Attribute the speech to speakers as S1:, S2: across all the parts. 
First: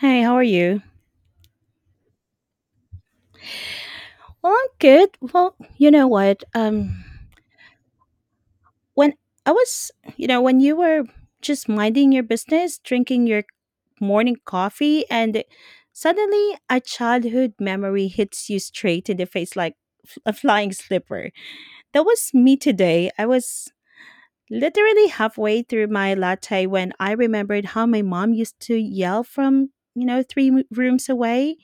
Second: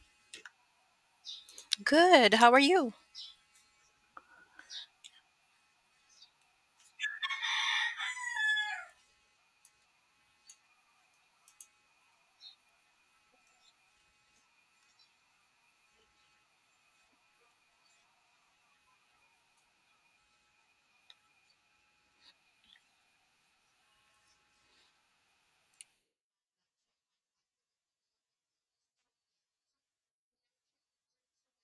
S1: Hey, how are you?
S2: Good. How are you?
S1: Well, I'm good. Well, you know what? When I was, you know, when you were just minding your business, drinking your morning coffee, and suddenly a childhood memory hits you straight in the face like a flying slipper. That was me today. I was literally halfway through my latte when I remembered how my mom used to yell from, you know, rooms away,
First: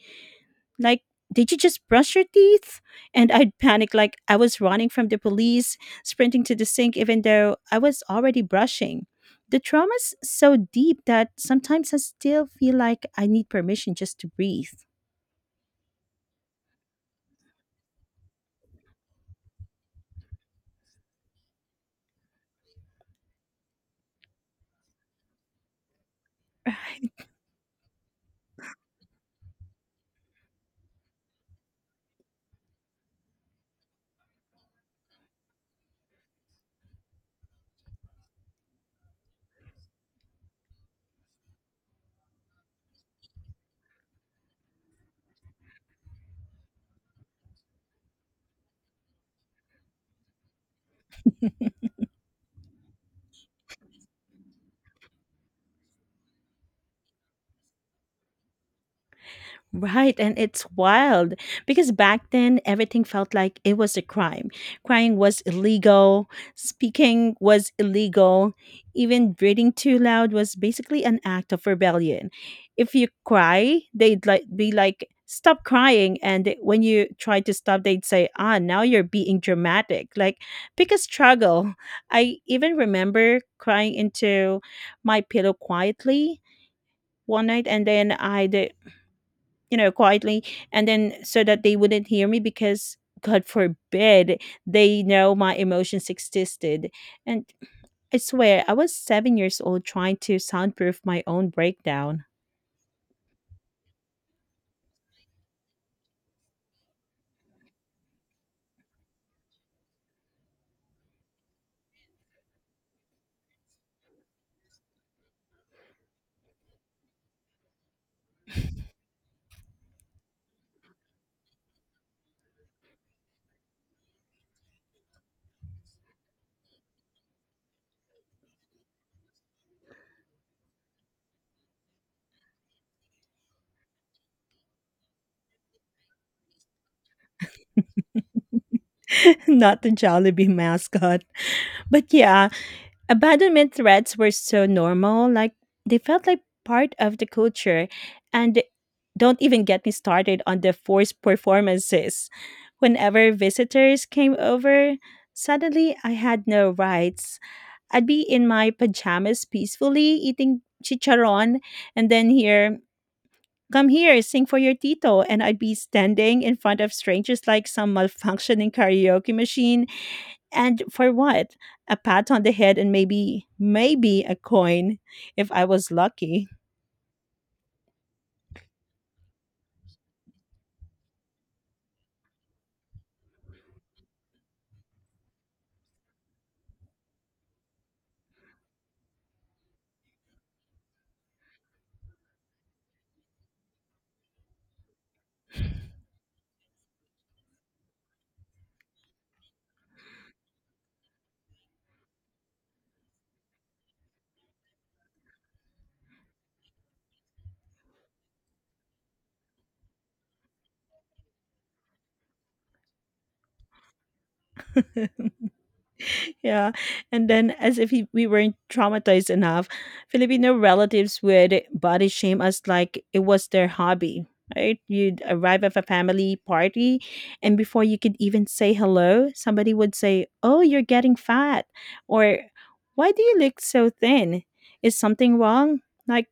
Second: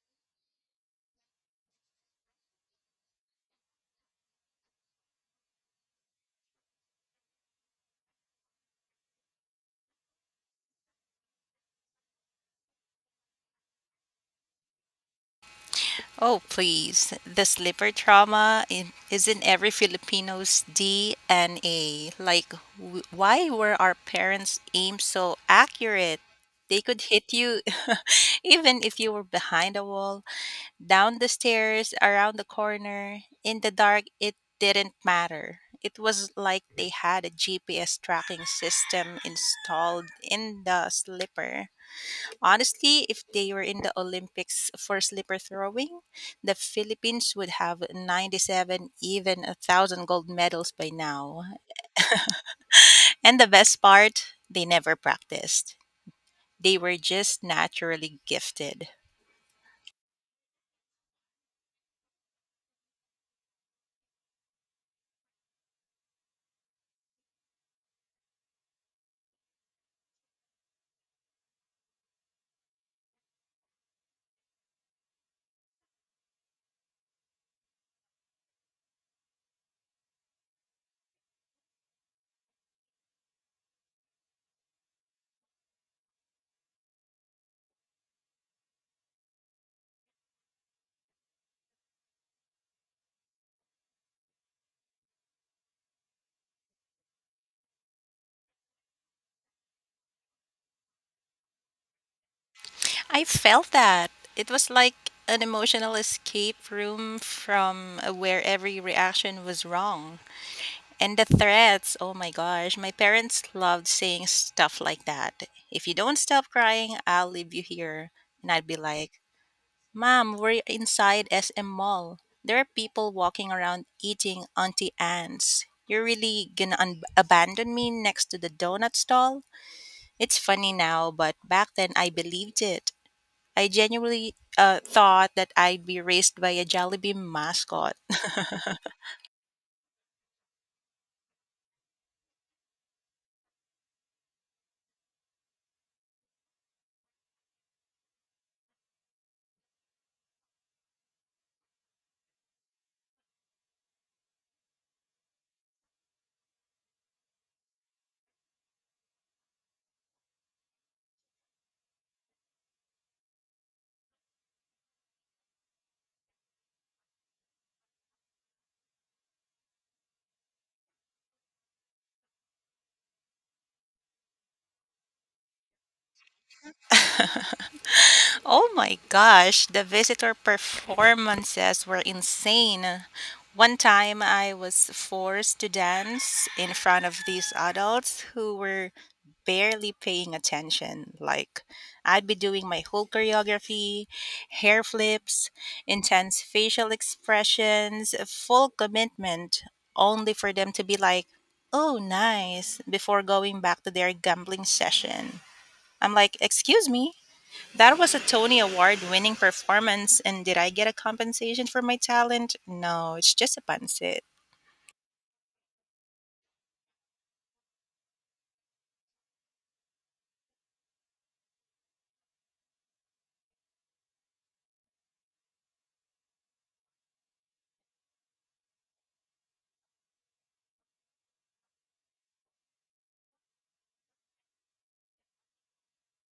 S1: like, did you just brush your teeth? And I'd panic like I was running from the police, sprinting to the sink even though I was already brushing. The trauma's so deep that sometimes I still feel like I need permission just to breathe.
S2: Oh, please. This liver trauma is in every Filipino's DNA. Like, why were our parents' aims so accurate? They could
S1: Right.
S2: hit you even if you were behind a wall, down the stairs, around the corner, in the dark. It didn't matter. It was like they had a GPS tracking system installed in the slipper. Honestly, if they were in the Olympics for slipper throwing, the Philippines would have 97, even a 1,000 gold medals by now. And the best part, they never practiced. They were just naturally gifted.
S1: Right, and it's wild because back then everything felt like it was a crime. Crying was illegal, speaking was illegal, even breathing too loud was basically an act of rebellion. If you cry, they'd like be like, "Stop crying," and when you try to stop, they'd say, "Ah, now you're being dramatic." Like, pick a struggle. I even remember crying into my pillow quietly one night and then I you know, quietly, and then so that they wouldn't hear me, because God forbid they know my emotions existed. And I swear, I was 7 years old trying to soundproof my own breakdown.
S2: I felt that. It was like an emotional escape room from where every reaction was wrong. And the threats, oh my gosh, my parents loved saying stuff like that. If you don't stop crying, I'll leave you here. And I'd be like, Mom, we're inside SM Mall. There are people walking around eating Auntie Anne's. You're really gonna abandon me next to the donut stall? It's funny now, but back then I believed it. I genuinely thought that I'd be raised by a Jollibee mascot.
S1: Not the Jollibee mascot. But yeah, abandonment threats were so normal, like they felt like part of the culture. And don't even get me started on the forced performances. Whenever visitors came over, suddenly I had no rights. I'd be in my pajamas peacefully eating chicharon and then hear, come here, sing for your tito. And I'd be standing in front of strangers like some malfunctioning karaoke machine, and for what? A pat on the head and maybe, maybe a coin if I was lucky.
S2: Oh my gosh, the visitor performances were insane. One time I was forced to dance in front of these adults who were barely paying attention. Like, I'd be doing my whole choreography, hair flips, intense facial expressions, full commitment, only for them to be like, oh, nice, before going back to their gambling session. I'm like, excuse me? That was a Tony Award winning performance, and did I get a compensation for my talent? No, it's just a pancit.
S1: Yeah. And then, as if he, we weren't traumatized enough, Filipino relatives would body shame us like it was their hobby, right? You'd arrive at a family party, and before you could even say hello, somebody would say, oh, you're getting fat. Or, why do you look so thin? Is something wrong? Like,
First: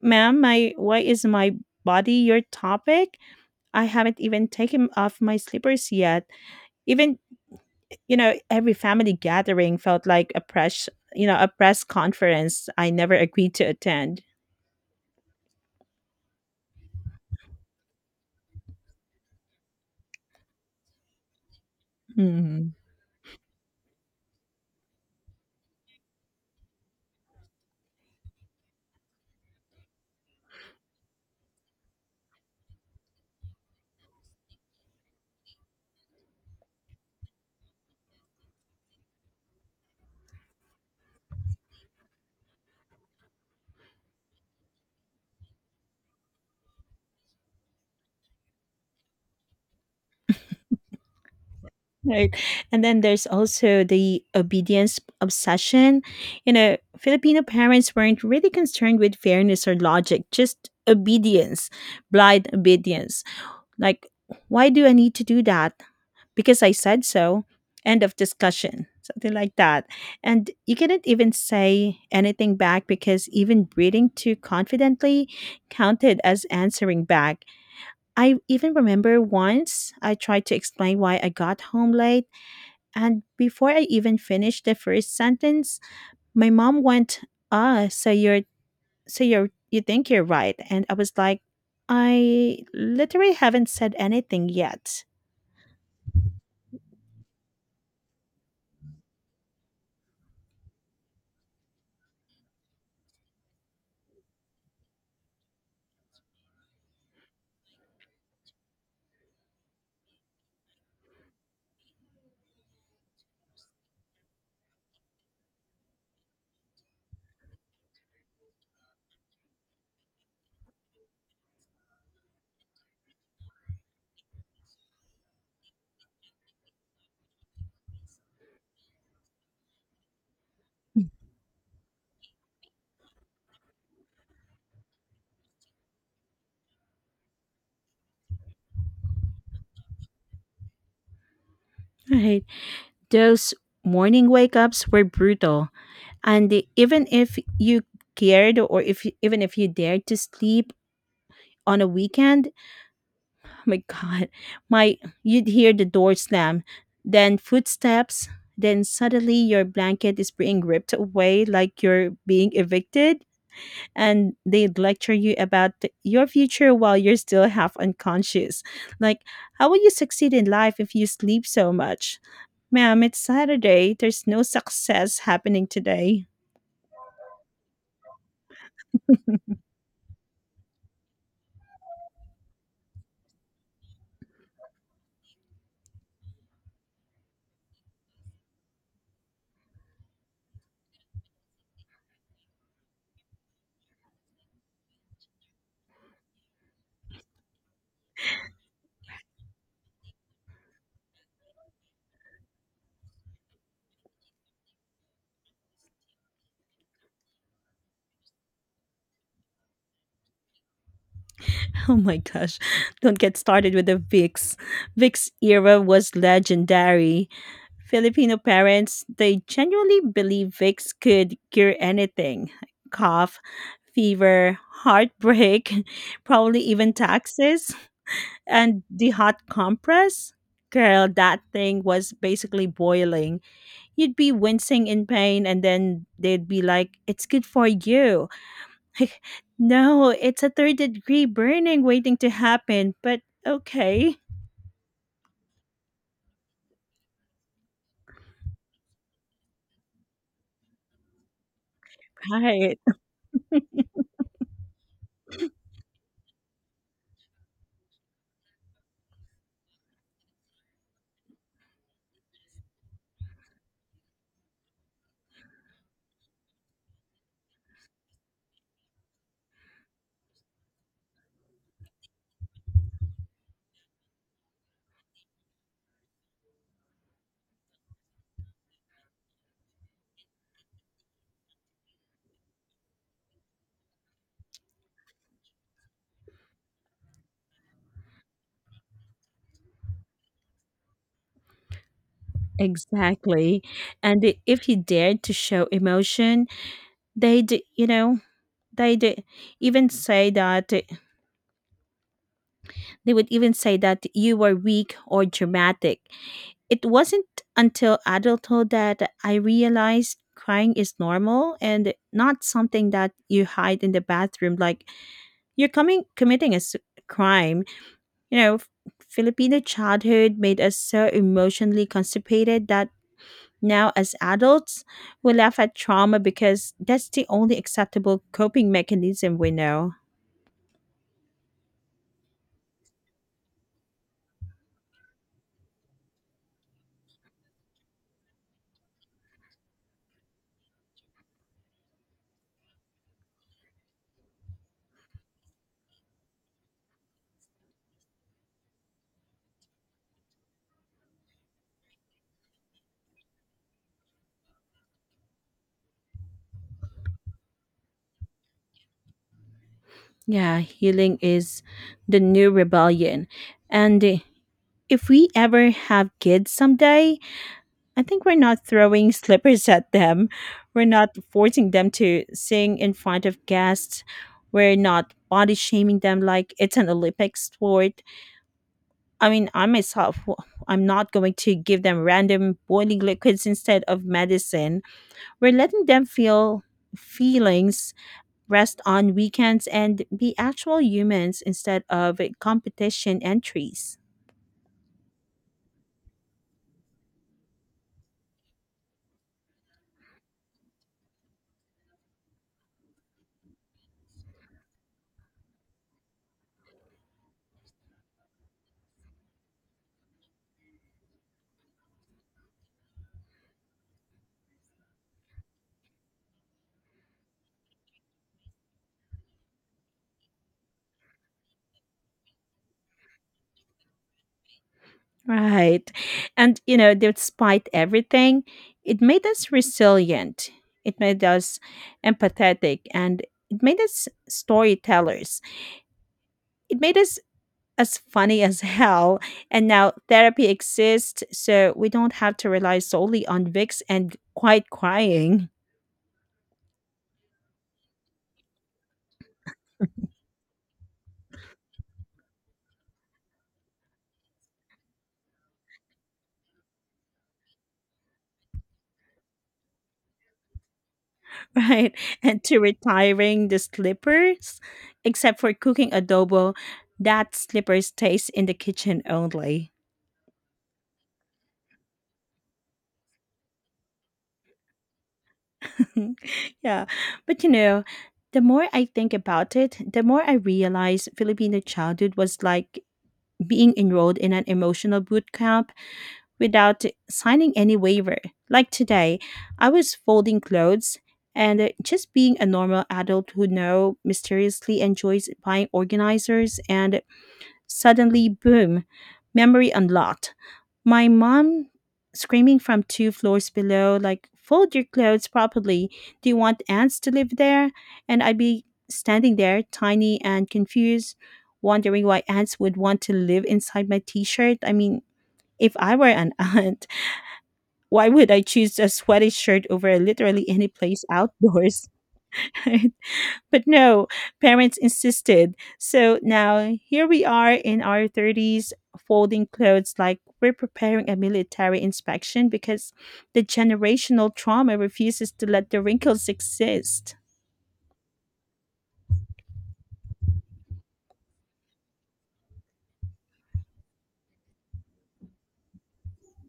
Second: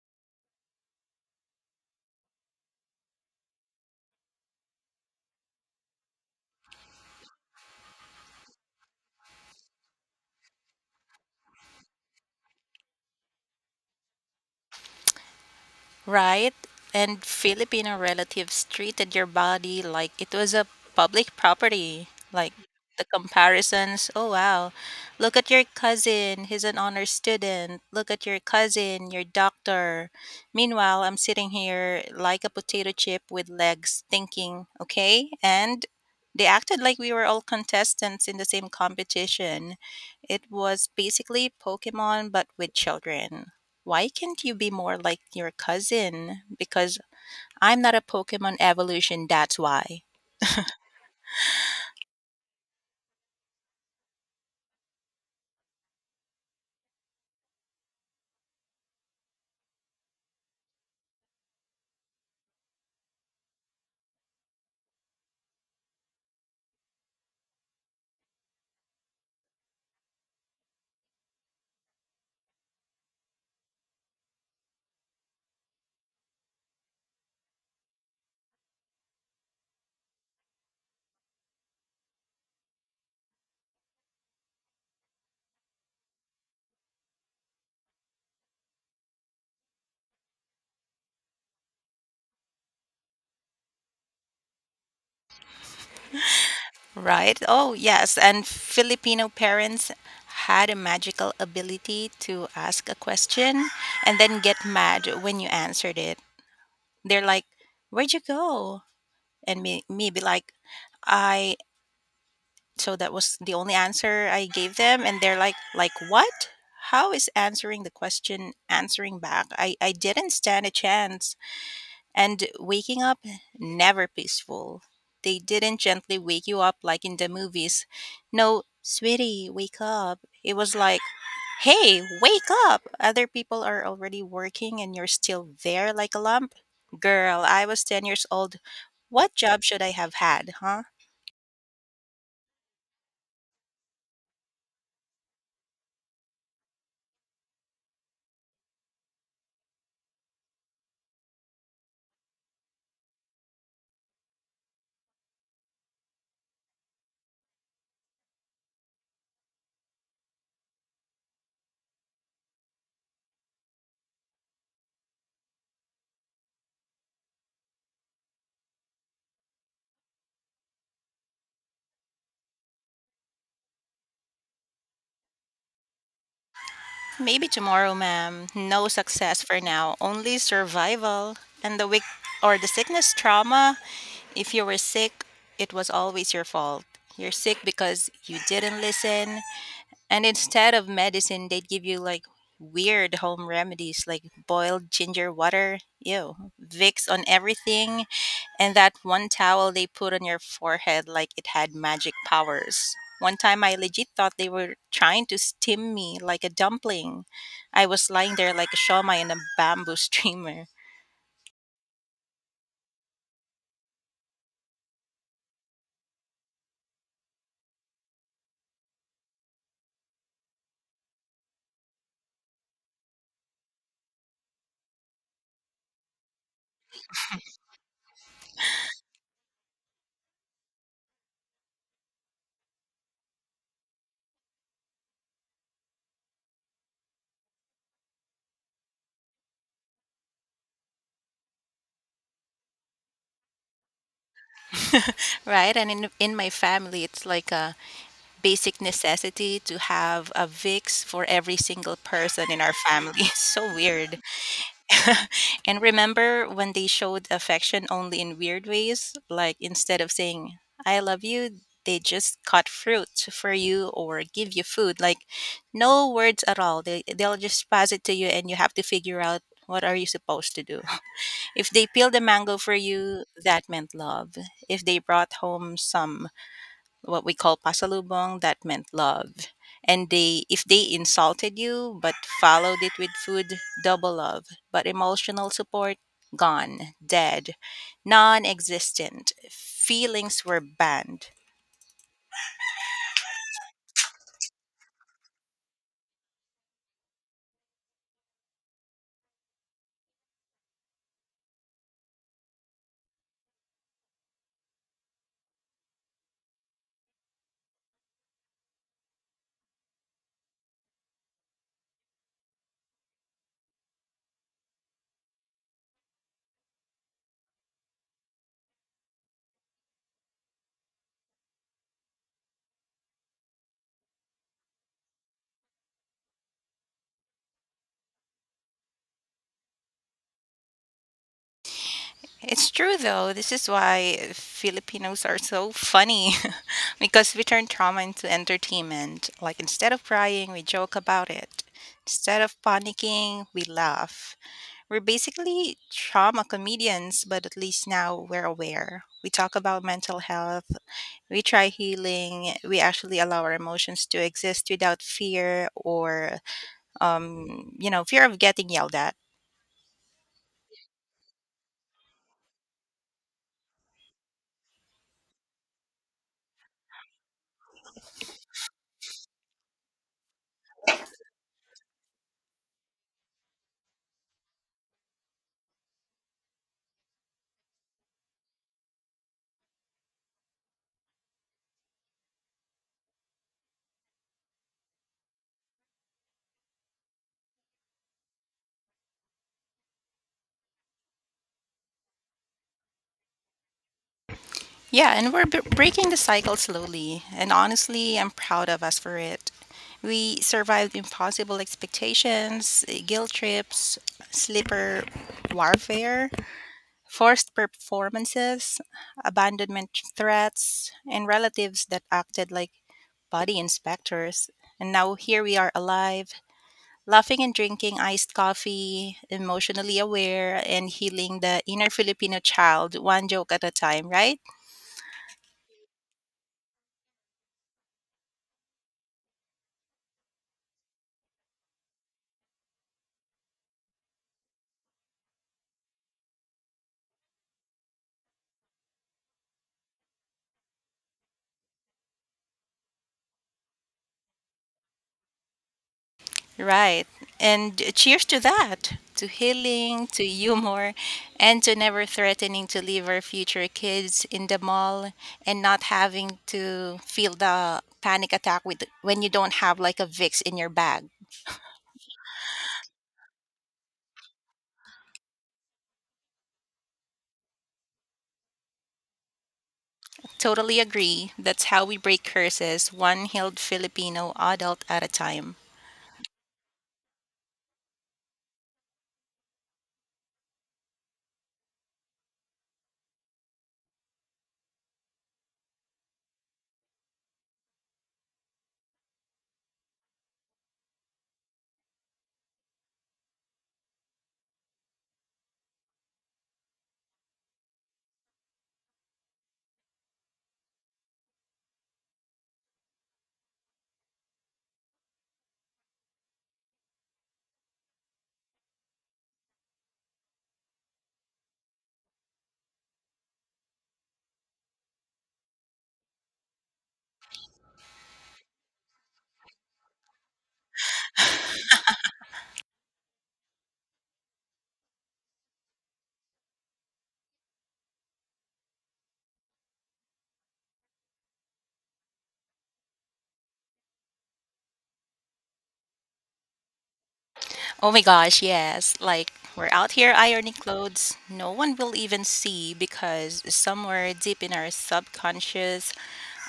S1: ma'am, why is my body your topic? I haven't even taken off my slippers yet. Even every family gathering felt like a press, you know, a press conference I never agreed to attend.
S2: Right? And Filipino relatives treated your body like it was a public property. Like
S1: Mhm.
S2: the comparisons, oh wow, look at your cousin, he's an honor student. Look at your cousin, your doctor. Meanwhile, I'm sitting here like a potato chip with legs, thinking, okay, and they acted like we were all contestants in the same competition. It was basically Pokemon, but with children. Why can't you be more like your cousin? Because I'm not a Pokemon evolution, that's why.
S1: Right. And then there's also the obedience obsession. You know, Filipino parents weren't really concerned with fairness or logic, just obedience, blind obedience. Like, why do I need to do that? Because I said so. End of discussion, something like that. And you cannot even say anything back because even breathing too confidently counted as answering back. I even remember once I tried to explain why I got home late, and before I even finished the first sentence, my mom went, "Ah, so you're, you think you're right?" And I was like, "I literally haven't said anything yet."
S2: Right? Oh, yes. And Filipino parents had a magical ability to ask a question and then get mad when you answered it. They're like, where'd you go? And me be like, I. So that was the only answer I gave them. And they're like what? How is answering the question answering back? I didn't stand a chance. And waking up, never peaceful. They didn't gently wake you up like in the movies. No, sweetie, wake up. It was like, hey, wake up. Other people are already working and you're still there like a lump. Girl, I was 10 years old. What job should I have had, huh?
S1: Right. Those morning wake ups were brutal, and even if you even if you dared to sleep on a weekend, oh my god, my you'd hear the door slam, then footsteps, then suddenly your blanket is being ripped away like you're being evicted, and they lecture you about your future while you're still half unconscious. Like, how will you succeed in life if you sleep so much? Ma'am, it's Saturday. There's no success happening today.
S2: Maybe tomorrow, ma'am. No success for now, only survival. And the weak, or the sickness trauma, if you were sick, it was always your fault. You're sick because you didn't listen, and instead of medicine, they'd give you like weird home remedies like boiled ginger water, ew, Vicks on everything, and that one towel they put on your forehead like it had magic powers. One time I legit thought they were trying to steam me like a dumpling. I was lying there like a shawmai in a bamboo streamer,
S1: Oh my gosh. Don't get started with the VIX. VIX era was legendary. Filipino parents, they genuinely believe VIX could cure anything: cough, fever, heartbreak, probably even taxes. And the hot compress, girl, that thing was basically boiling. You'd be wincing in pain and then they'd be like, it's good for you. Like, no, it's a third degree burning waiting to happen, but okay.
S2: right? And in my family, it's like a basic necessity to have a Vicks for every single person in our
S1: Right,
S2: family. It's so weird. And remember when they showed affection only in weird ways? Like instead of saying, I love you, they just cut fruit for you or give you food. Like no words at all. They'll just pass it to you and you have to figure out what are you supposed to do. If they peeled a mango for you, that meant love. If they brought home some what we call pasalubong, that meant love. And they, if they insulted you but followed it with food, double love. But emotional support gone, dead, non-existent. Feelings were banned.
S1: exactly. And if you dared to show emotion, they'd you know they'd even say that they would even say that you were weak or dramatic. It wasn't until adulthood that I realized crying is normal and not something that you hide in the bathroom like you're coming committing a crime. You know, Filipino childhood made us so emotionally constipated that now as adults we laugh at trauma because that's the only acceptable coping mechanism we know.
S2: It's true though, this is why Filipinos are so funny, because we turn trauma into entertainment. Like instead of crying we joke about it, instead of panicking we laugh. We're basically trauma comedians, but at least now we're aware. We talk about mental health, we try healing, we actually allow our emotions to exist without fear or, fear of getting yelled at.
S1: Yeah, healing is the new rebellion. And if we ever have kids someday, I think we're not throwing slippers at them. We're not forcing them to sing in front of guests. We're not body shaming them like it's an Olympic sport. I mean, I myself, I'm not going to give them random boiling liquids instead of medicine. We're letting them feel feelings, rest on weekends, and be actual humans instead of competition entries.
S2: Yeah, and we're breaking the cycle slowly. And honestly, I'm proud of us for it. We survived impossible expectations, guilt trips, sleeper warfare, forced performances, abandonment threats, and relatives that acted like body inspectors. And now here we are, alive, laughing and drinking iced coffee, emotionally aware, and healing the inner Filipino child, one joke at a time, right?
S1: Right. And, you know, despite everything, it made us resilient. It made us empathetic and it made us storytellers. It made us as funny as hell. And now therapy exists, so we don't have to rely solely on Vicks and quiet crying.
S2: Right. And cheers to that, to healing, to humor, and to never threatening to leave our future kids in the mall and not having to feel the panic attack with when you don't have like a Vicks in your bag.
S1: Right? And to retiring the slippers, except for cooking adobo, that slipper stays in the kitchen only.
S2: Totally agree. That's how we break curses, one healed Filipino adult at a time.
S1: Mhm. Yeah. But you know, the more I think about it, the more I realize Filipino childhood was like being enrolled in an emotional boot camp without signing any waiver. Like today, I was folding clothes and just being a normal adult who now mysteriously enjoys buying organizers, and suddenly, boom, memory unlocked. My mom screaming from 2 floors below, like, fold your clothes properly. Do you want ants to live there? And I'd be standing there, tiny and confused, wondering why ants would want to live inside my t shirt. I mean, if I were an ant, why would I choose a sweaty shirt over literally any place outdoors? But no, parents insisted. So now here we are in our 30s, folding clothes like we're preparing a military inspection because the generational trauma refuses to let the wrinkles exist.
S2: Oh my gosh, yes. Like we're out here ironing clothes no one will even see, because somewhere deep in our subconscious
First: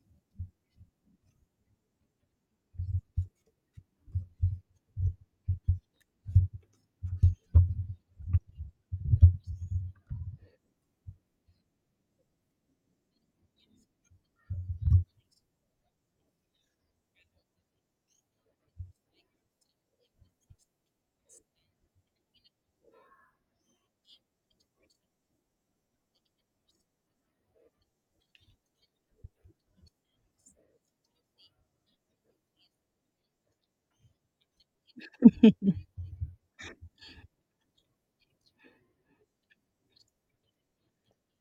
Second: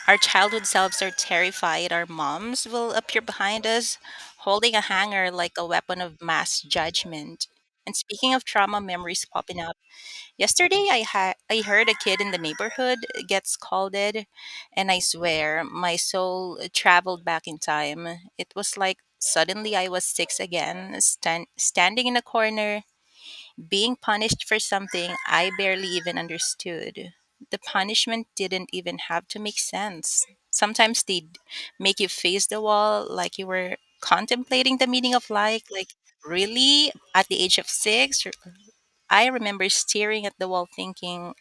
S2: our childhood selves are terrified our moms will appear behind us holding a hanger like a weapon of mass judgment. And speaking of trauma memories popping up, yesterday I heard a kid in the neighborhood get scolded, and I swear my soul traveled back in time. It was like suddenly I was 6 again, standing in a corner being punished for something I barely even understood. The punishment didn't even have to make sense. Sometimes they'd make you face the wall like you were contemplating the meaning of life. Like really, at the age of 6, I remember staring at the wall thinking,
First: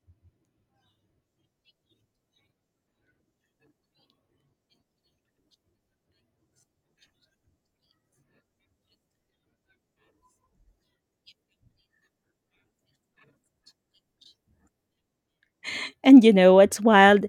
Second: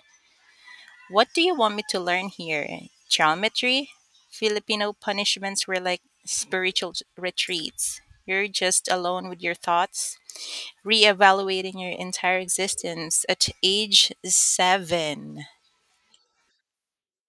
S2: what do you want me to learn here? Geometry? Filipino punishments were like spiritual retreats. You're just alone with your thoughts, reevaluating your entire existence at age seven.
S1: And you know what's wild?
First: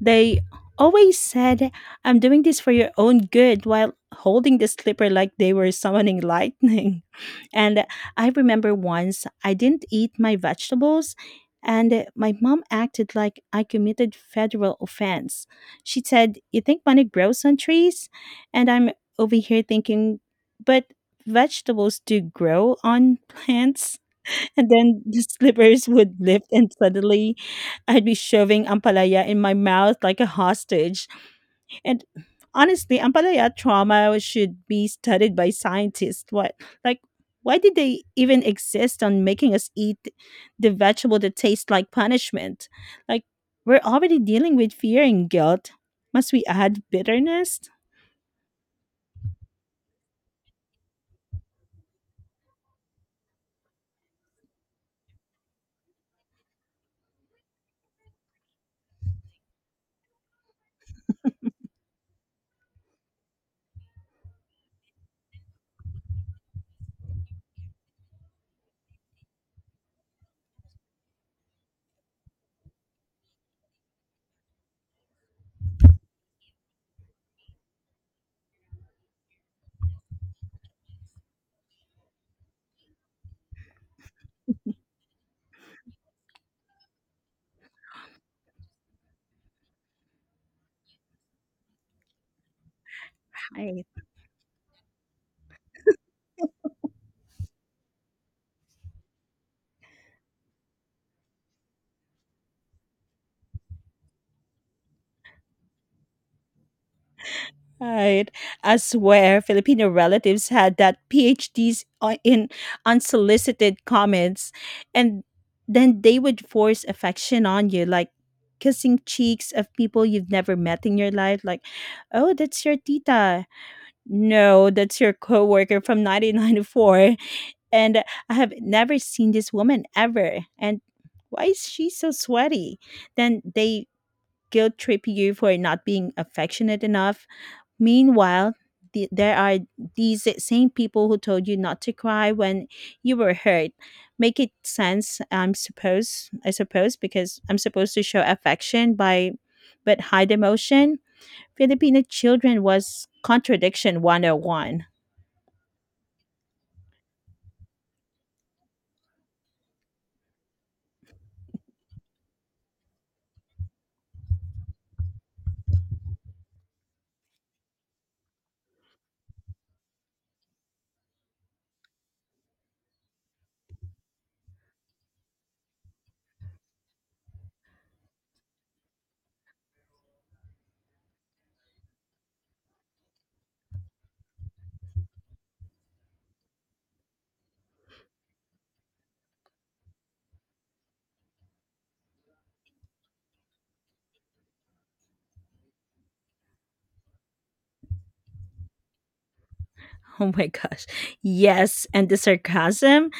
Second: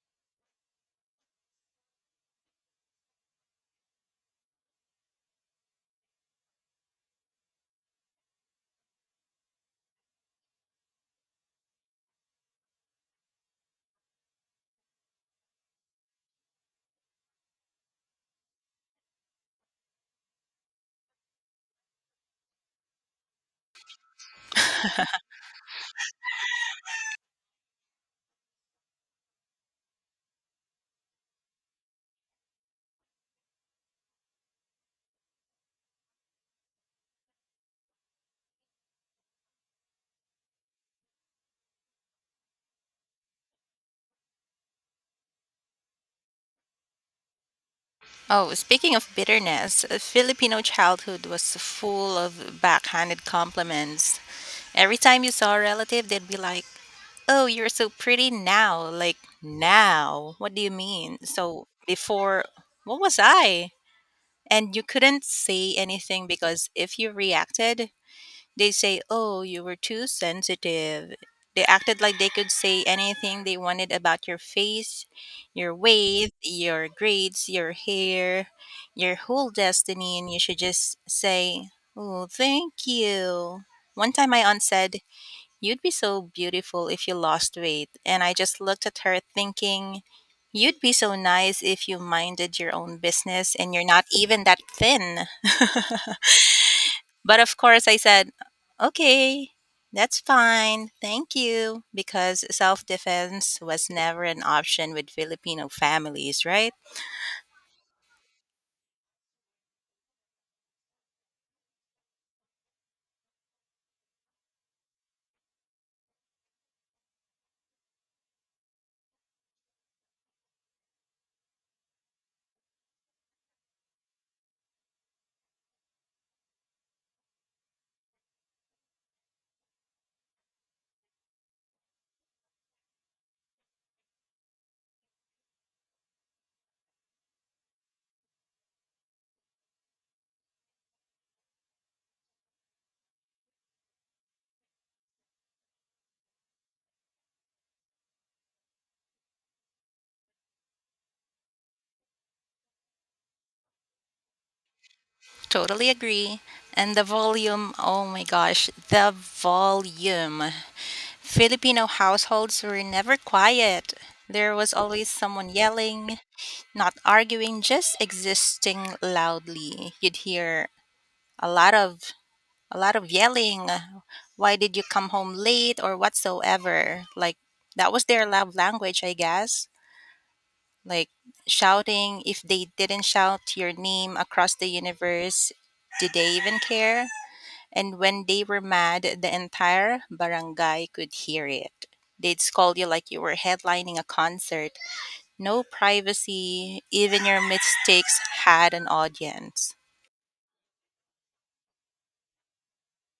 S1: They always said, I'm doing this for your own good, while holding the slipper like they were summoning lightning. And I remember once I didn't eat my vegetables, and my mom acted like I committed federal offense. She said, you think money grows on trees? And I'm over here thinking, but vegetables do grow on plants. And then the slippers would lift, and suddenly I'd be shoving ampalaya in my mouth like a hostage. And honestly, ampalaya trauma should be studied by scientists. What, like, why did they even exist on making us eat the vegetable that tastes like punishment? Like, we're already dealing with fear and guilt. Must we add bitterness?
S2: Oh, speaking of bitterness, Filipino childhood was full of backhanded compliments. Every time you saw a relative, they'd be like, oh, you're so pretty now. Like, now? What do you mean? So, before, what was I? And you couldn't say anything because if you reacted, they say, "Oh, you were too sensitive." They acted like they could say anything they wanted about your face, your weight, your grades, your hair, your whole destiny, and you should just say, "Oh, thank you." One time my aunt said, you'd be so beautiful if you lost weight. And I just looked at her thinking, you'd be so nice if you minded your own business, and
S1: I
S2: you're not even that thin. But of course, I said, okay, that's fine. Thank you. Because self defense was never an option with Filipino families, right?
S1: Right. I swear Filipino relatives had that PhDs in unsolicited comments, and then they would force affection on you like kissing cheeks of people you've never met in your life, like, oh, that's your tita. No, that's your coworker from 1994, and I have never seen this woman ever, and why is she so sweaty? Then they guilt trip you for not being affectionate enough. Meanwhile, there are these same people who told you not to cry when you were hurt. Make it sense. I suppose because I'm supposed to show affection by but hide emotion. Filipino children was contradiction 101. Oh one.
S2: Totally agree. And the volume, oh my gosh, the volume. Filipino households were never quiet. There was always someone yelling, not arguing, just existing loudly. You'd hear a lot of a lot of yelling, why did you come home late or whatsoever. Like that was their love language, I guess. Like shouting, if they didn't shout your name across the universe, did they even care? And when they were mad, the entire barangay could hear it. They'd scold you like you were headlining a concert. No privacy, even your mistakes had an audience.
S1: Oh my gosh. Yes, and the sarcasm.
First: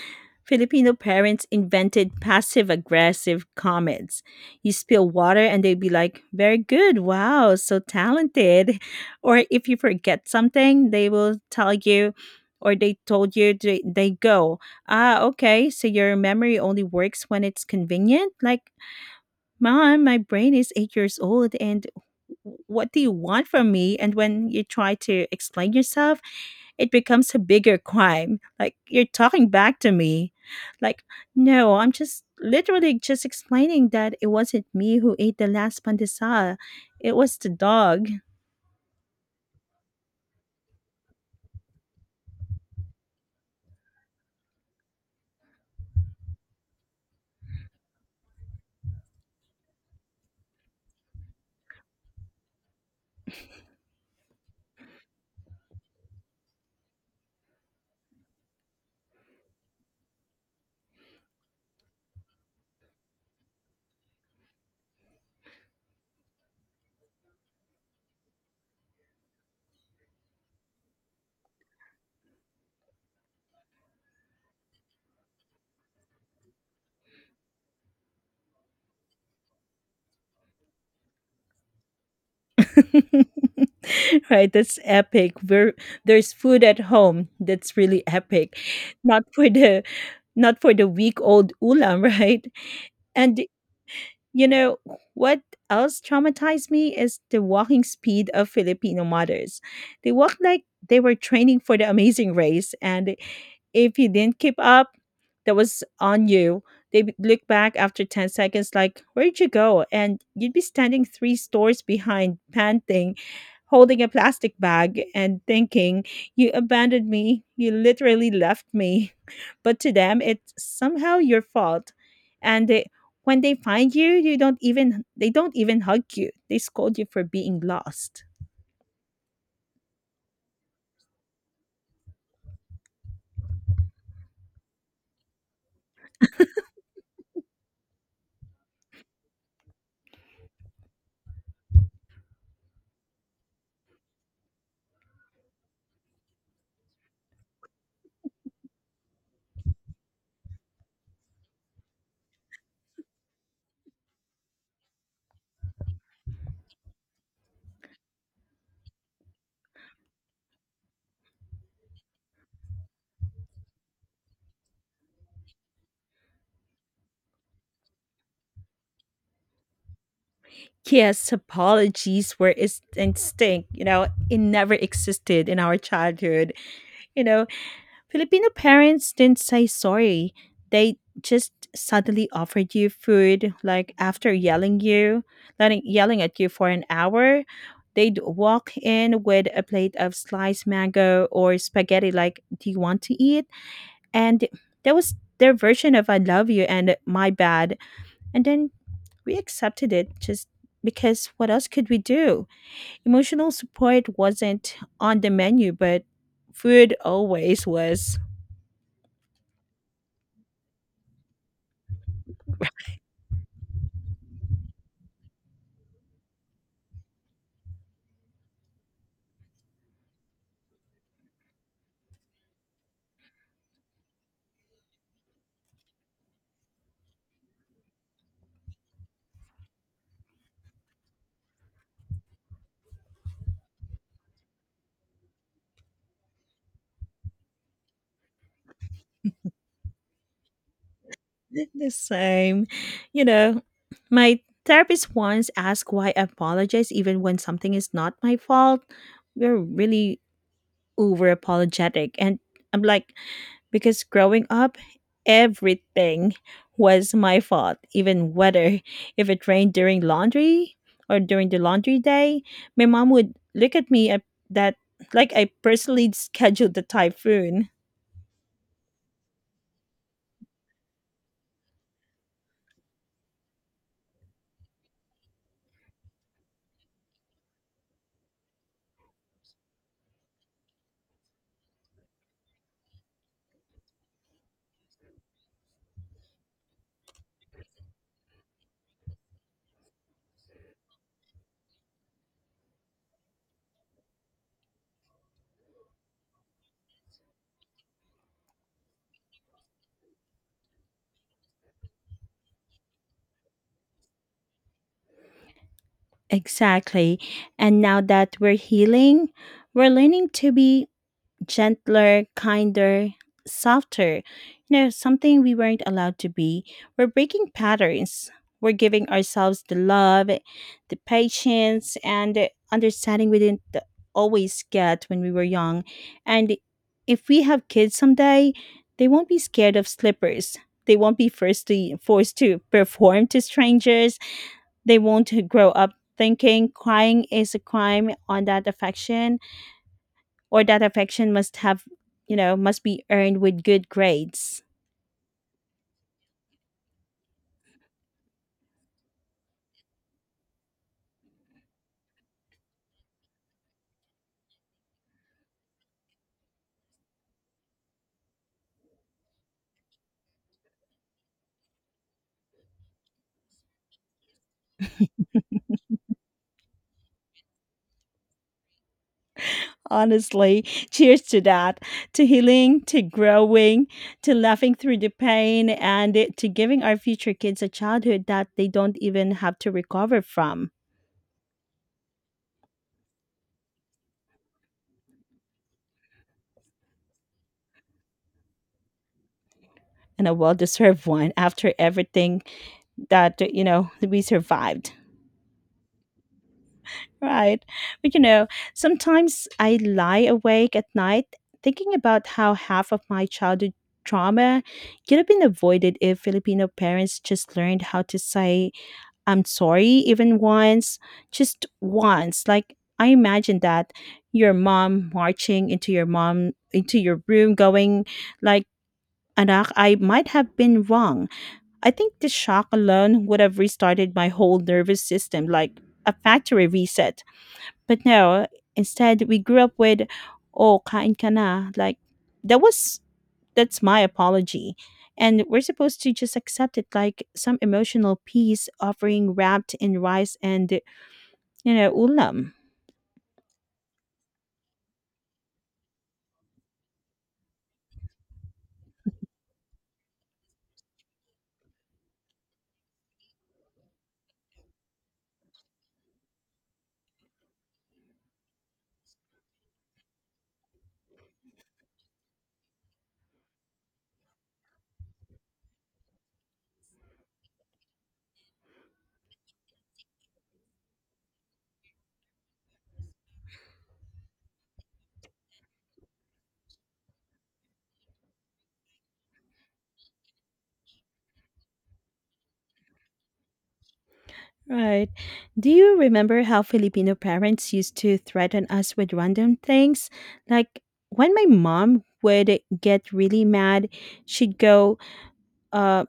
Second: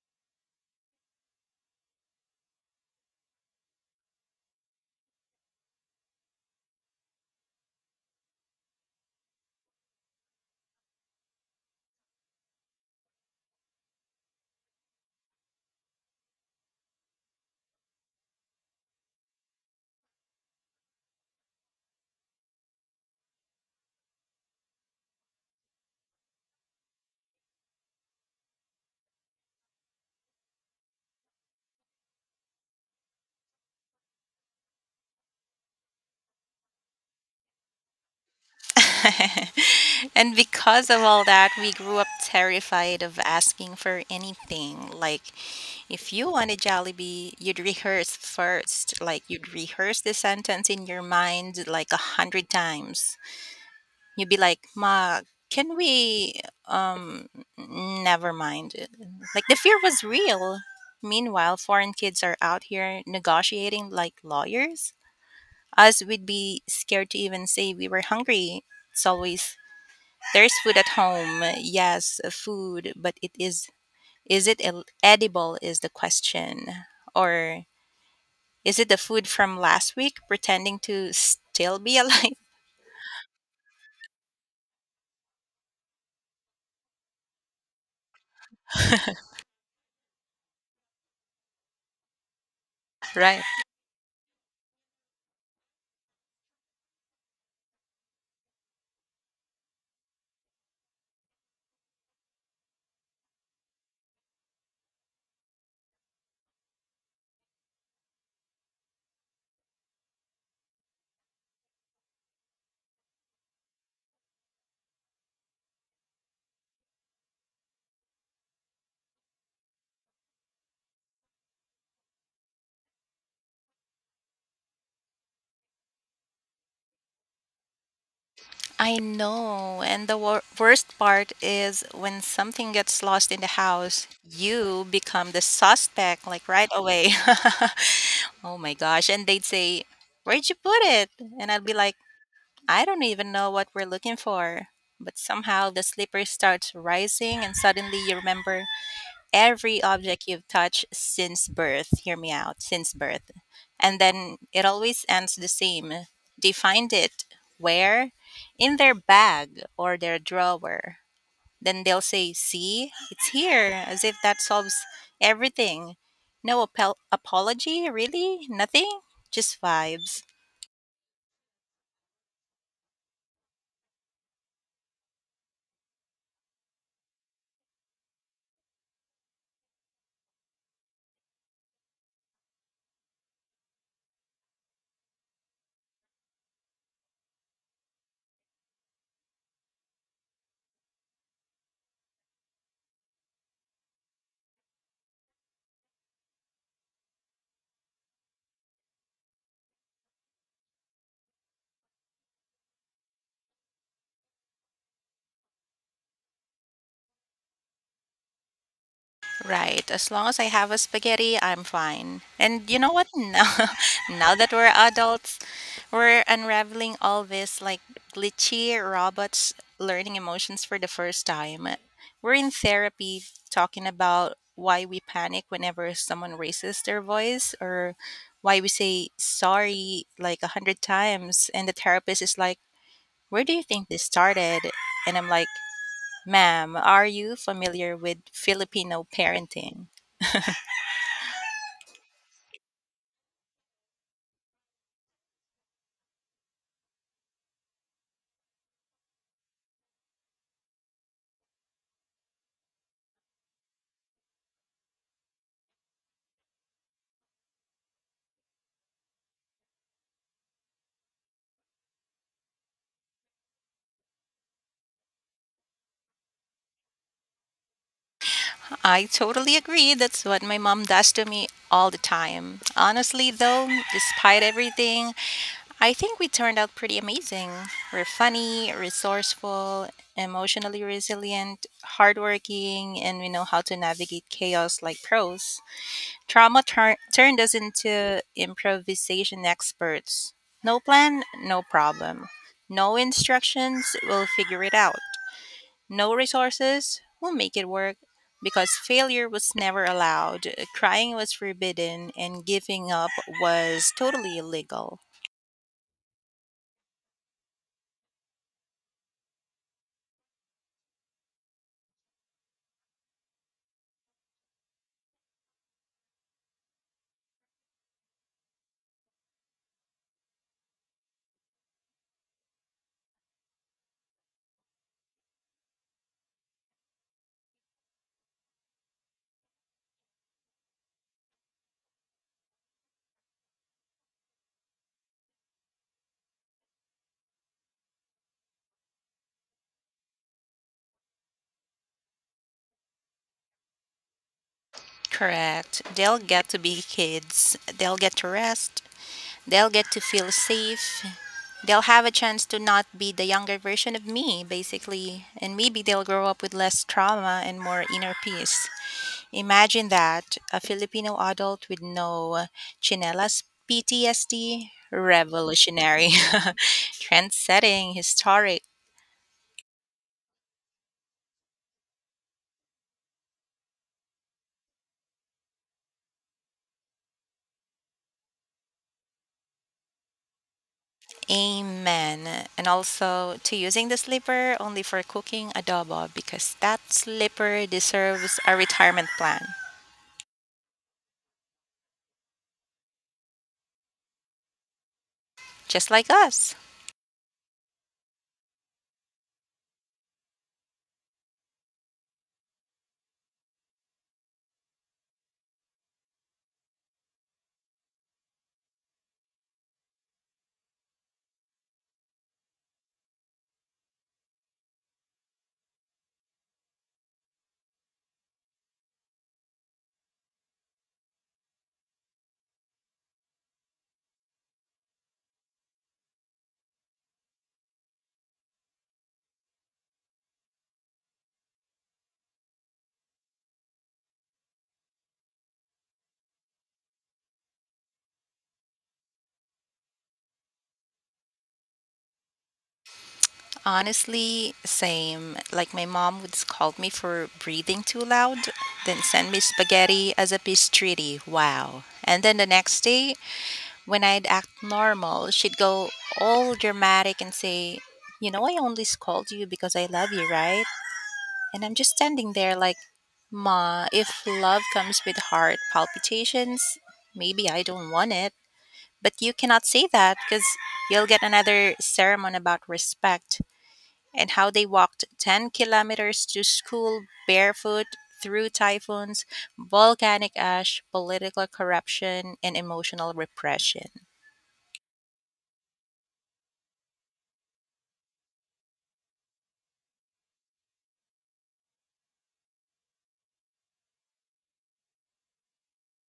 S1: Filipino parents invented passive aggressive comments. You spill water and they'd be like, very good. Wow, so talented. Or if you forget something, they will tell you, or they told you, they go, ah, okay, so your memory only works when it's convenient. Like, Mom, my brain is 8 years old, and what do you want from me? And when you try to explain yourself, it becomes a bigger crime. Like, you're talking back to me. Like, no, I'm just literally just explaining that it wasn't me who ate the last pandesal. It was the dog.
S2: And because of all that, we grew up terrified of asking for anything. Like, if you wanted Jollibee, you'd rehearse first. Like, you'd rehearse the sentence in your mind like 100 times. You'd be like, Ma, can we? Um, never mind. Like, the fear was real. Meanwhile, foreign kids are out here negotiating like lawyers. Us, we'd be scared to even say we were hungry. It's always, there's food at home. Yes, food, but it is, edible is the question? Or is it the food from last week pretending to still be alive?
S1: Right, that's epic. There's food at home. That's really epic. Not for the Not for the week old ulam, right?
S2: Right.
S1: And You know, what else traumatized me is the walking speed of Filipino mothers. They walked like they were training for the amazing race, and if you didn't keep up, that was on you. They'd look back after 10 seconds, like, where'd you go? And you'd be standing three stores behind, panting, holding a plastic bag, and thinking, you abandoned me. You literally left me. But to them, it's somehow your fault. And they, when they find you, you don't even they don't even hug you. They scold you for being lost.
S2: I know. And the worst part is when something gets lost in the house, you become the suspect like right away. Oh my gosh. And they'd say, where'd you put it? And I'd be like, I don't even know what we're looking for. But somehow the slipper starts rising, and suddenly you remember every object you've touched since birth. Hear me out, since birth. And then it always ends the same. They find it where? In their bag or their drawer. Then they'll say, see, it's here, as if that solves everything. No apology, really? Nothing? Just vibes.
S1: Yes, apologies were is instinct. You know, it never existed in our childhood. You know, Filipino parents didn't say sorry. They just suddenly offered you food, like after letting, yelling at you for an hour. They'd walk in with a plate of sliced mango or spaghetti, like, "Do you want to eat?" And that was their version of "I love you" and "My bad." And then we accepted it just because what else could we do? Emotional support wasn't on the menu, but food always was
S2: Right. As long as I have a spaghetti, I'm fine. And you know what? Now, now that we're adults, we're unraveling all this like glitchy robots learning emotions for the first time. We're in therapy talking about why we panic whenever someone raises their voice, or why we say sorry like a hundred times. And the therapist is like, "Where do you think this started?" And I'm like, "Ma'am, are you familiar with Filipino parenting?"
S1: the same. You know, my therapist once asked why I apologize even when something is not my fault. We're really over apologetic. And I'm like, because growing up, everything was my fault, even whether if it rained during laundry or during the laundry day, my mom would look at me at that like I personally scheduled the typhoon.
S2: I totally agree. That's what my mom does to me all the time. Honestly, though, despite everything, I think we turned out pretty amazing. We're funny, resourceful, emotionally resilient, hardworking, and we know how to navigate chaos like pros. Turned us into improvisation experts. No plan, no problem. No instructions, we'll figure it out. No resources will make it work because failure was never allowed, crying was forbidden, and giving up was totally illegal.
S1: Exactly. And now that we're healing, we're learning to be gentler, kinder, softer. You know, something we weren't allowed to be. We're breaking patterns. We're giving ourselves the love, the patience, and the understanding we didn't always get when we were young. And if we have kids someday, they won't be scared of slippers. They won't be forced to perform to strangers. They won't grow up thinking crying is a crime on that affection or that affection you know, must be earned with good grades.
S2: Correct. They'll get to be kids, they'll get to rest, they'll get to feel safe, they'll have a chance to not be the younger version of me, basically. And maybe they'll grow up with less trauma and more inner peace. Imagine that, a Filipino adult with no chinelas PTSD. Revolutionary, trend historic.
S1: Honestly, cheers to that, to healing, to growing, to laughing through the pain, and to giving our future kids a childhood that they don't even have to recover from,
S2: Amen. And also to using the slipper only for cooking adobo because that slipper deserves a retirement plan,
S1: and a well deserved one after everything that, you know, we survived.
S2: just like us.
S1: Right. But you know, sometimes I lie awake at night thinking about how half of my childhood trauma could have been avoided if Filipino parents just learned how to say, I'm sorry, even once, just once. Like, I imagine that your mom, into your room, going, like, Anak, I might have been wrong. I think the shock alone would have restarted my whole nervous system, like a factory reset. But no, instead we grew up with, "Oh, kain ka na." Like that was that's my apology. And we're supposed to just accept it like some emotional piece offering wrapped in rice and, you know, ulam.
S2: Honestly, same. Like my mom would scold me for breathing too loud, then send me spaghetti as a peace treaty. Wow. And then the next day, when I'd act normal, she'd go all dramatic and say, "You know, I only scold you because I love you, right?" And I'm just standing there like, "Ma, if love comes with heart palpitations, maybe I don't want it." But you cannot say that because you'll get another sermon about respect and how they walked 10 kilometers to school barefoot through typhoons, volcanic ash, political corruption, and emotional repression.
S1: Right. Do you remember how Filipino parents used to threaten us with random things? Like when my mom would get really mad, she'd go, uh,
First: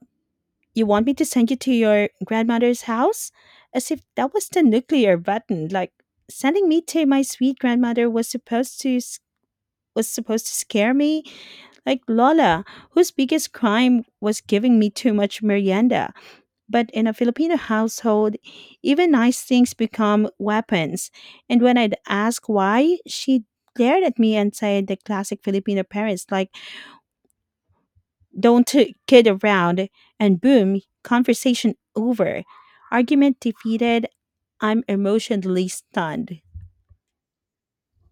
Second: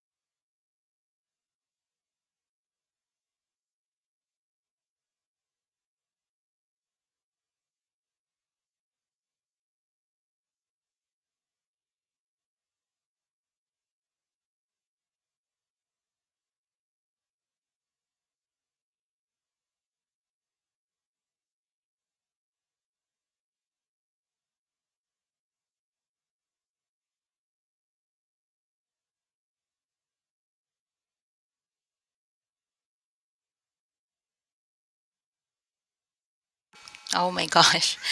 S1: You want me to send you to your grandmother's house? As if that was the nuclear button. Like sending me to my sweet grandmother was supposed to scare me. Like Lola, whose biggest crime was giving me too much merienda. But in a Filipino household, even nice things become weapons. And when I'd ask why, she glared at me and said the classic Filipino parents like don't kid around, and boom, conversation over. Argument defeated. I'm emotionally stunned.
S2: Oh my gosh.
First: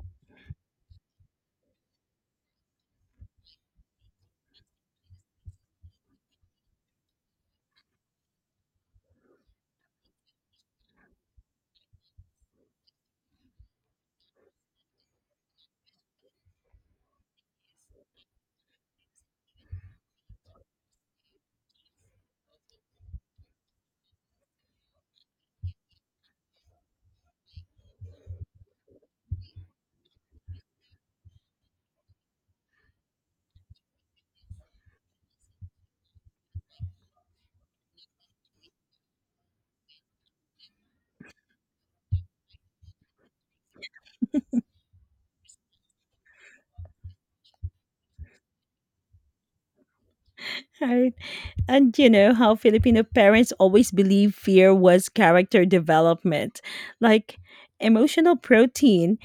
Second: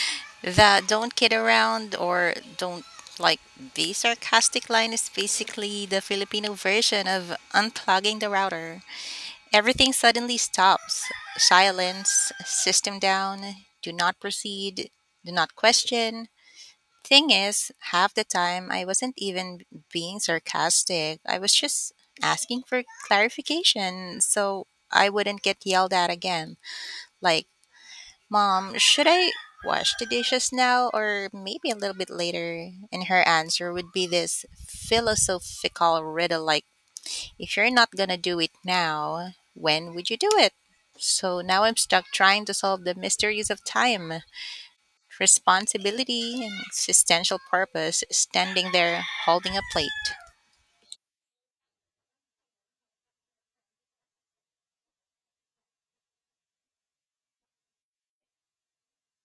S2: The don't kid around or don't, like, the sarcastic line is basically the Filipino version of unplugging the router. Everything suddenly stops. Silence, system down, do not proceed, do not question. Thing is, half the time I wasn't even being sarcastic. I was just asking for clarification so I wouldn't get yelled at again. Like, "Mom, should I wash the dishes now or maybe a little bit later?" And her answer would be this philosophical riddle like, "If you're not gonna do it now, when would you do it?" So now I'm stuck trying to solve the mysteries of time, responsibility, and existential purpose standing there holding a plate.
S1: All. And you know how Filipino parents always believe fear was character development, like emotional protein.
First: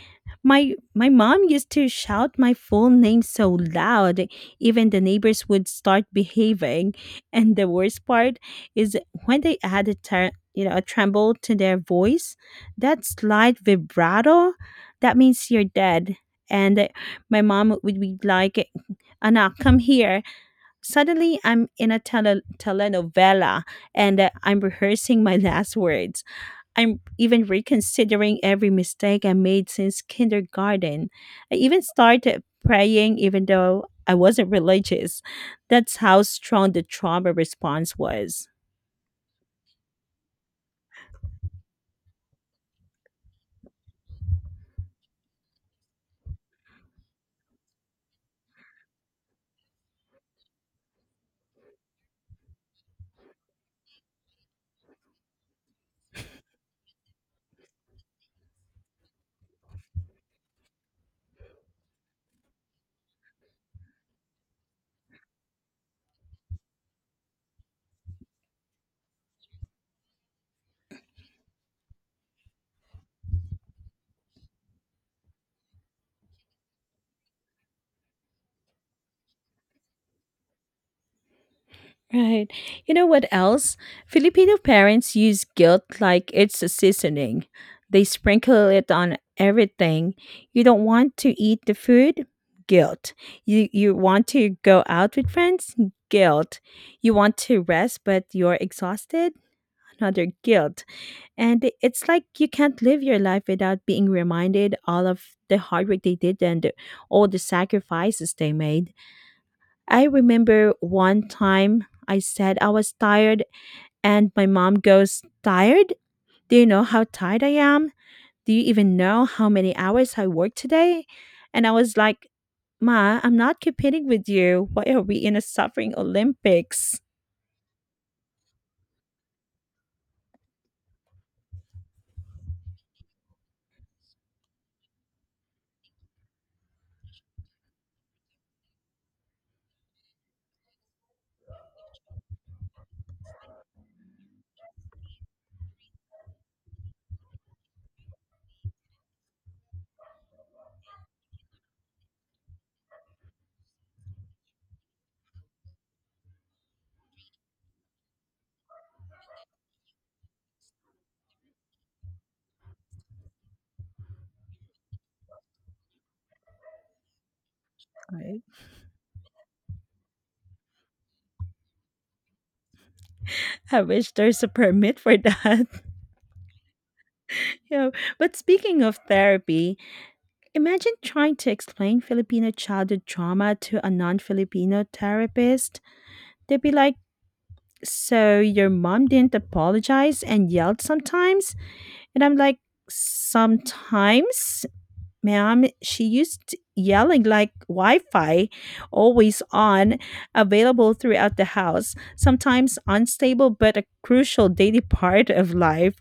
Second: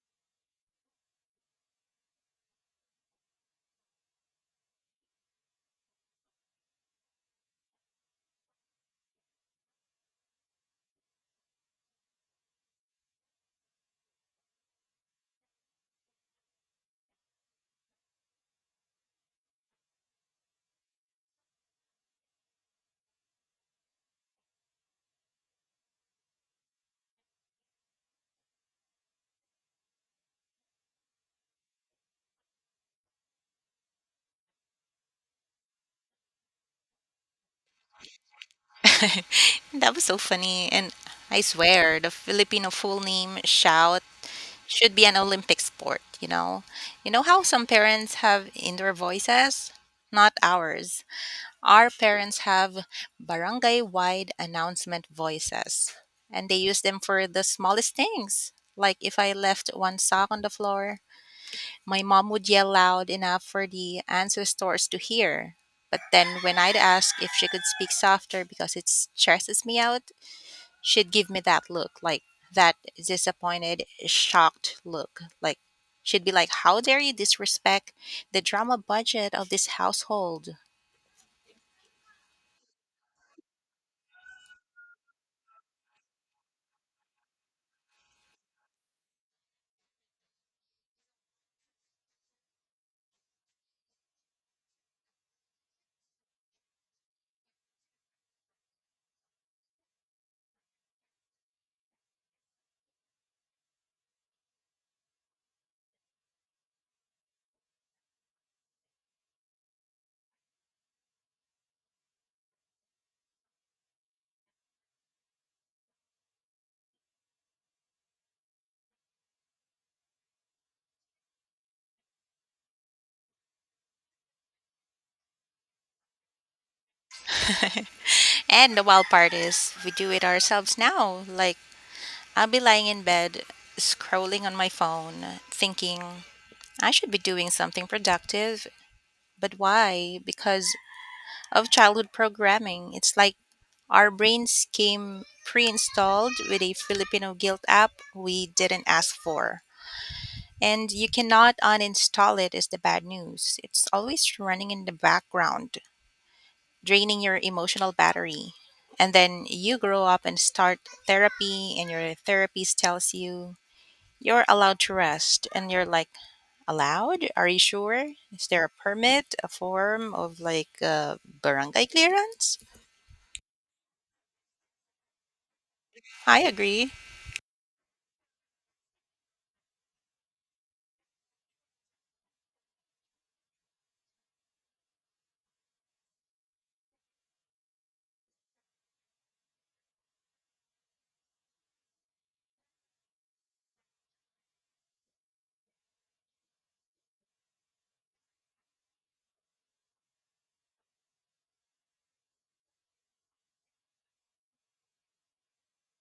S1: My mom used to shout my full name so loud, even the neighbors would start behaving. And the worst part is when they add a you know, a tremble to their voice, that slight vibrato, that means you're dead. And my mom would be like, "Anak, come here." Suddenly, I'm in a telenovela, and I'm rehearsing my last words. I'm even reconsidering every mistake I made since kindergarten. I even started praying, even though I wasn't religious. That's how strong the trauma response was.
S2: That was so funny. And I swear, the Filipino full name shout should be an Olympic sport, you know? You know how some parents have indoor voices? Not ours. Our parents have barangay wide announcement voices, and they use them for the smallest things. Like if I left one sock on the floor, my mom would yell loud enough for the ancestors to hear. But then when I'd ask if she could speak softer because it stresses me out, she'd give me that look, like that disappointed, shocked look. Like she'd be like, "How dare you disrespect the drama budget of this household?"
S1: Right. You know what else? Filipino parents use guilt like it's a seasoning. They sprinkle it on everything. You don't want to eat the food? Guilt. You want to go out with friends? Guilt. You want to rest but you're exhausted? Another guilt. And it's like you can't live your life without being reminded all of the hard work they did and all the sacrifices they made. I remember one time I said I was tired, and my mom goes, Tired? Do you know how tired I am? Do you even know how many hours I worked today? And I was like, Ma, I'm not competing with you. Why are we in a suffering Olympics?
S2: And the wild part is, we do it ourselves now. Like, I'll be lying in bed, scrolling on my phone, thinking, I should be doing something productive. But why? Because of childhood programming. It's like our brains came pre installed with a Filipino guilt app we didn't ask for. And you cannot uninstall it, is the bad news. It's always running in the background, draining your emotional battery. And then you grow up and start therapy, and your therapist tells you you're allowed to rest. And you're like, allowed? Are you sure?
S1: Right.
S2: Is there a permit, a form of like barangay clearance?
S1: I wish there's a permit for that.
S2: I agree.
S1: You know, but speaking of therapy, imagine trying to explain Filipino childhood trauma to a non Filipino therapist. They'd be like, So your mom didn't apologize and yelled sometimes? And I'm like, sometimes, ma'am, she used yelling like Wi Fi, always on, available throughout the house, sometimes unstable but a crucial daily part of life.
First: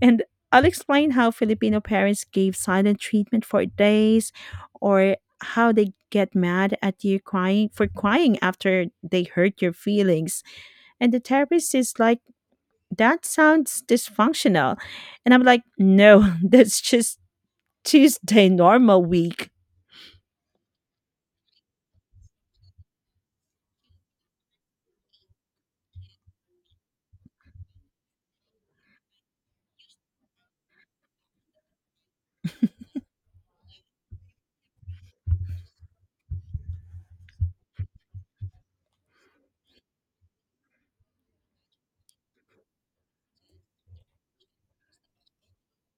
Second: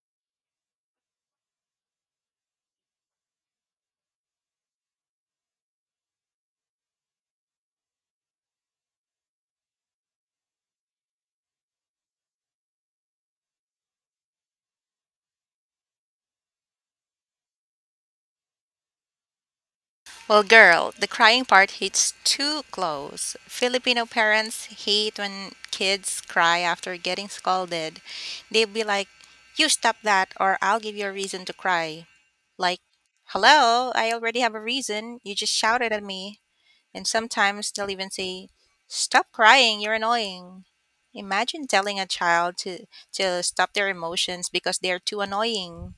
S1: And I'll explain how Filipino parents gave silent treatment for days or how they get mad at you crying after they hurt your feelings, and the therapist is like, that sounds dysfunctional. And I'm like, no, that's just Tuesday, normal week.
S2: Well, girl, the crying part hits too close. Filipino parents hate when kids cry after getting scolded. They would be like, "You stop that, or I'll give you a reason to cry." Like, hello, I already have a reason. You just shouted at me. And sometimes they'll even say, "Stop crying, you're annoying." Imagine telling a child to stop their emotions because they're too annoying.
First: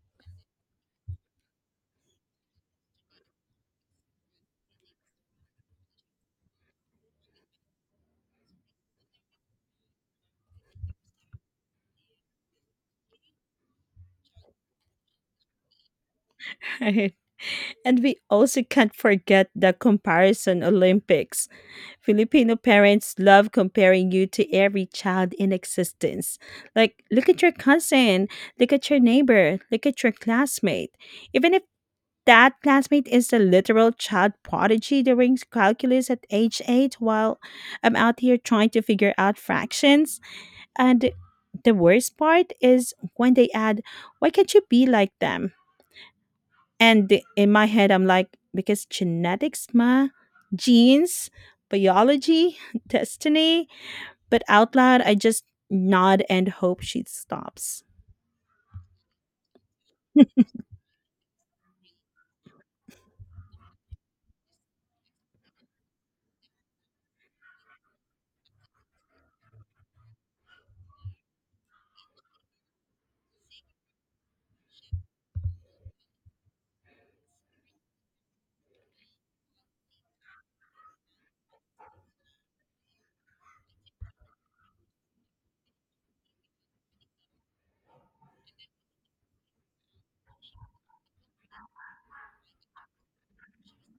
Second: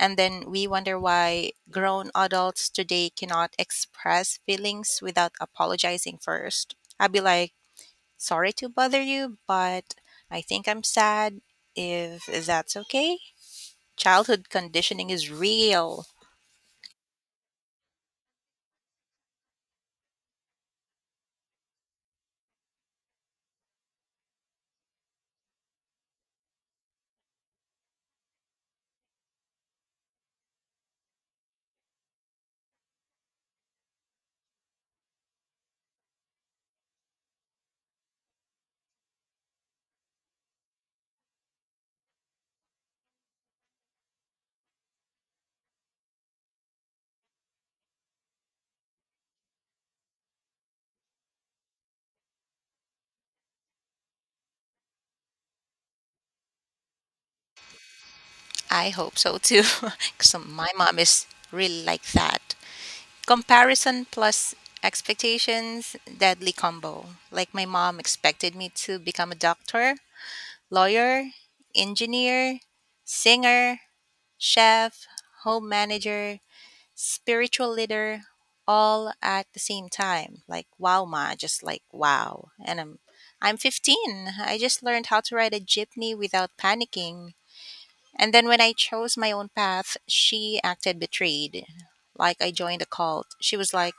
S2: And then we wonder why grown adults today cannot express feelings without apologizing first. I'd be like, "Sorry to bother you, but I think I'm sad, if that's okay." Childhood conditioning is real.
S1: Right. And we also can't forget the comparison Olympics. Filipino parents love comparing you to every child in existence. Like, look at your cousin, look at your neighbor, look at your classmate. Even if that classmate is a literal child prodigy during calculus at age eight, while I'm out here trying to figure out fractions. And the worst part is when they add, why can't you be like them? And in my head, I'm like, because genetics, ma, genes, biology, destiny. But out loud, I just nod and hope she stops.
S2: I hope so too. 'Cause my mom is really like that. Comparison plus expectations, deadly combo. Like my mom expected me to become a doctor, lawyer, engineer, singer, chef, home manager, spiritual leader, all at the same time. Like wow ma, just like wow. And I'm 15. I just learned how to ride a jeepney without panicking. And then when I chose my own path, she acted betrayed. Like I joined a cult. She was like,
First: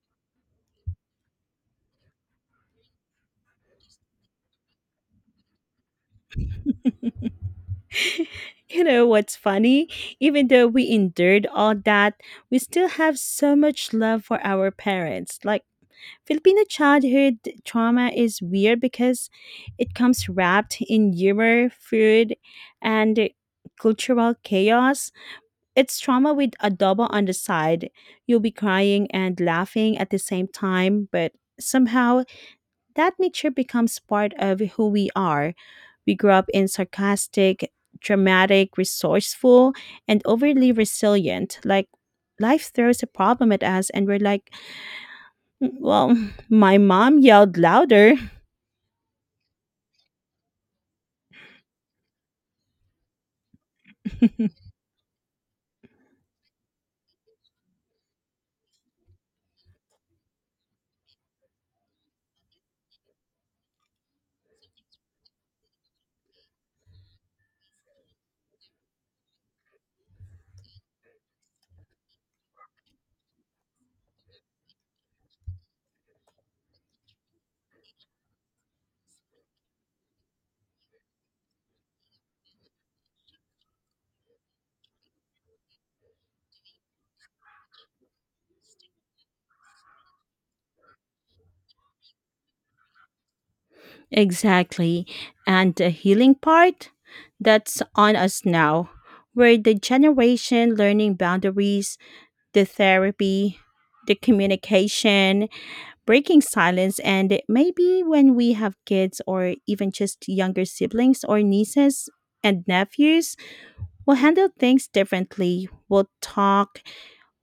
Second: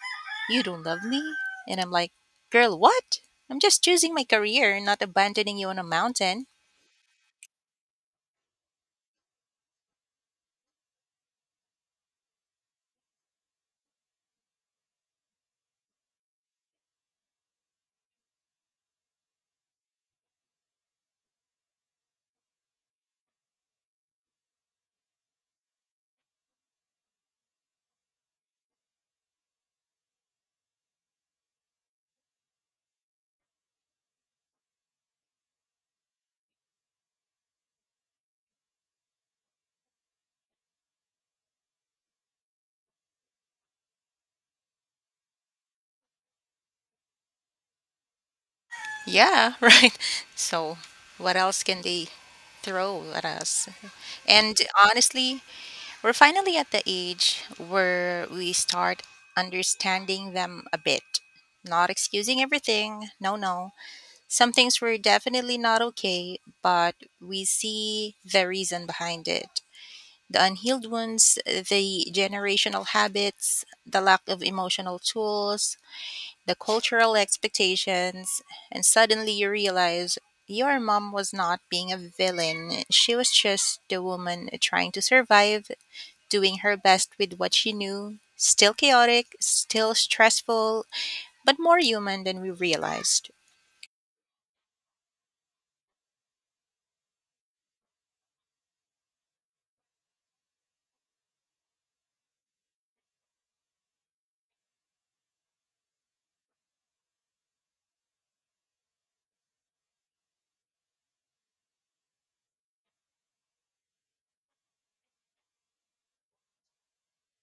S2: "You don't love me?" And I'm like, "Girl, what? I'm just choosing my career, not abandoning you on a mountain."
S1: You know what's funny? Even though we endured all that, we still have so much love for our parents. Like, Filipino childhood trauma is weird because it comes wrapped in humor, food, and cultural chaos. It's trauma with adobo on the side. You'll be crying and laughing at the same time, but somehow that nature becomes part of who we are. We grew up in sarcastic, dramatic, resourceful, and overly resilient. Like life throws a problem at us, and we're like, well, my mom yelled louder.
S2: Yeah, right. So, what else can they throw at us? And honestly, we're finally at the age where we start understanding them a bit. Not excusing everything, no, no. Some things were definitely not okay, but we see the reason behind it. The unhealed wounds, the generational habits, the lack of emotional tools, the cultural expectations, and suddenly you realize your mom was not being a villain. She was just the woman trying to survive, doing her best with what she knew. Still chaotic, still stressful, but more human than we realized.
S1: Exactly. And the healing part? That's on us now. We're the generation learning boundaries, the therapy, the communication, breaking silence, and maybe when we have kids or even just younger siblings or nieces and nephews, we'll handle things differently. We'll talk,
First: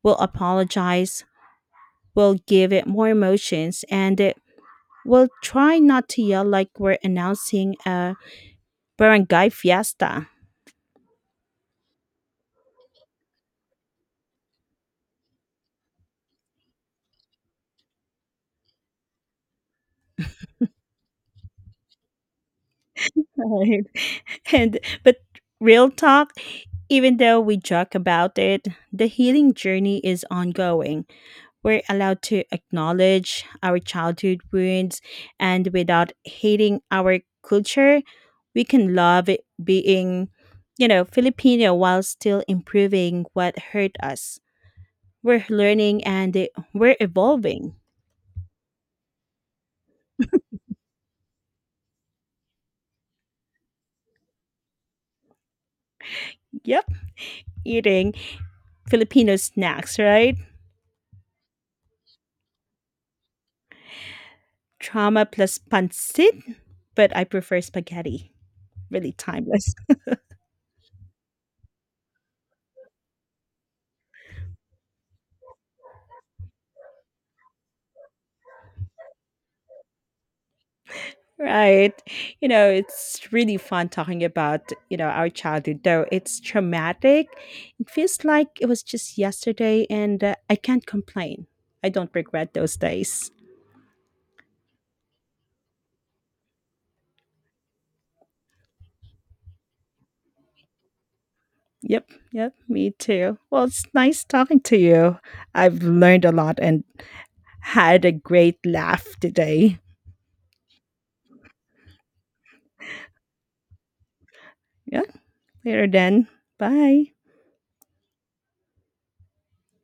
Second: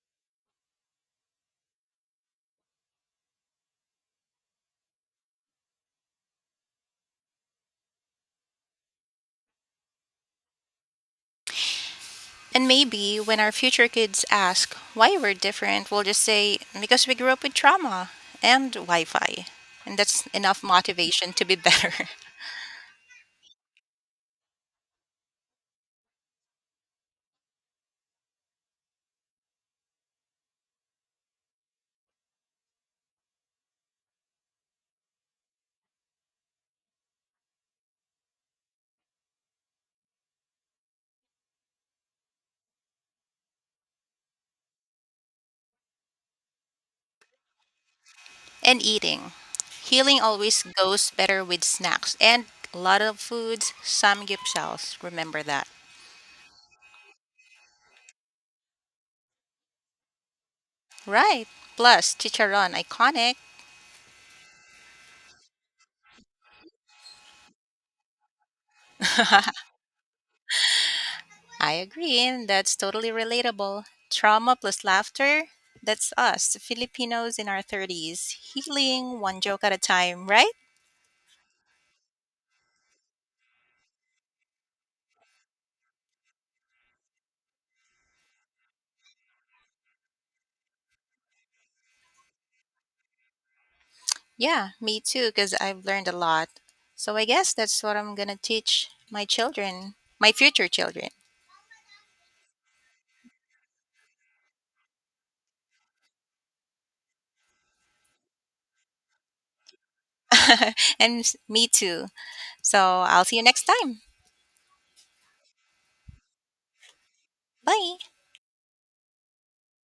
S1: we'll apologize, we'll give it more emotions, and we'll try not to yell like we're announcing a barangay fiesta.
S2: And maybe when our future kids ask why we're different, we'll just say, because we grew up with trauma and Wi Fi. And that's enough motivation to be better.
S1: Right. And but real talk, even though we joke about it, the healing journey is ongoing. We're allowed to acknowledge our childhood wounds, and without hating our culture, we can love it being, you know, Filipino while still improving what hurt us. We're learning, and we're evolving.
S2: And eating. Healing always goes better with snacks and a lot of foods, samgyeopsals. Remember that.
S1: Yep, eating Filipino snacks, right?
S2: Right. Plus, chicharon, iconic.
S1: Trauma plus pancit, but I prefer spaghetti. Really timeless.
S2: I agree. And that's totally relatable. Trauma plus laughter. That's us, Filipinos in our 30s, healing one joke at a time, right?
S1: Right. You know, it's really fun talking about, you know, our childhood, though it's traumatic. It feels like it was just yesterday, and I can't complain. I don't regret those days.
S2: Yeah, me too, because I've learned a lot. So I guess that's what I'm going to teach my children, my future children,
S1: Yep. Yep. Me too. Well, it's nice talking to you. I've learned a lot and had a great laugh today.
S2: and me too. So I'll see you next time.
S1: Yeah. Later then. Bye.
S2: Bye.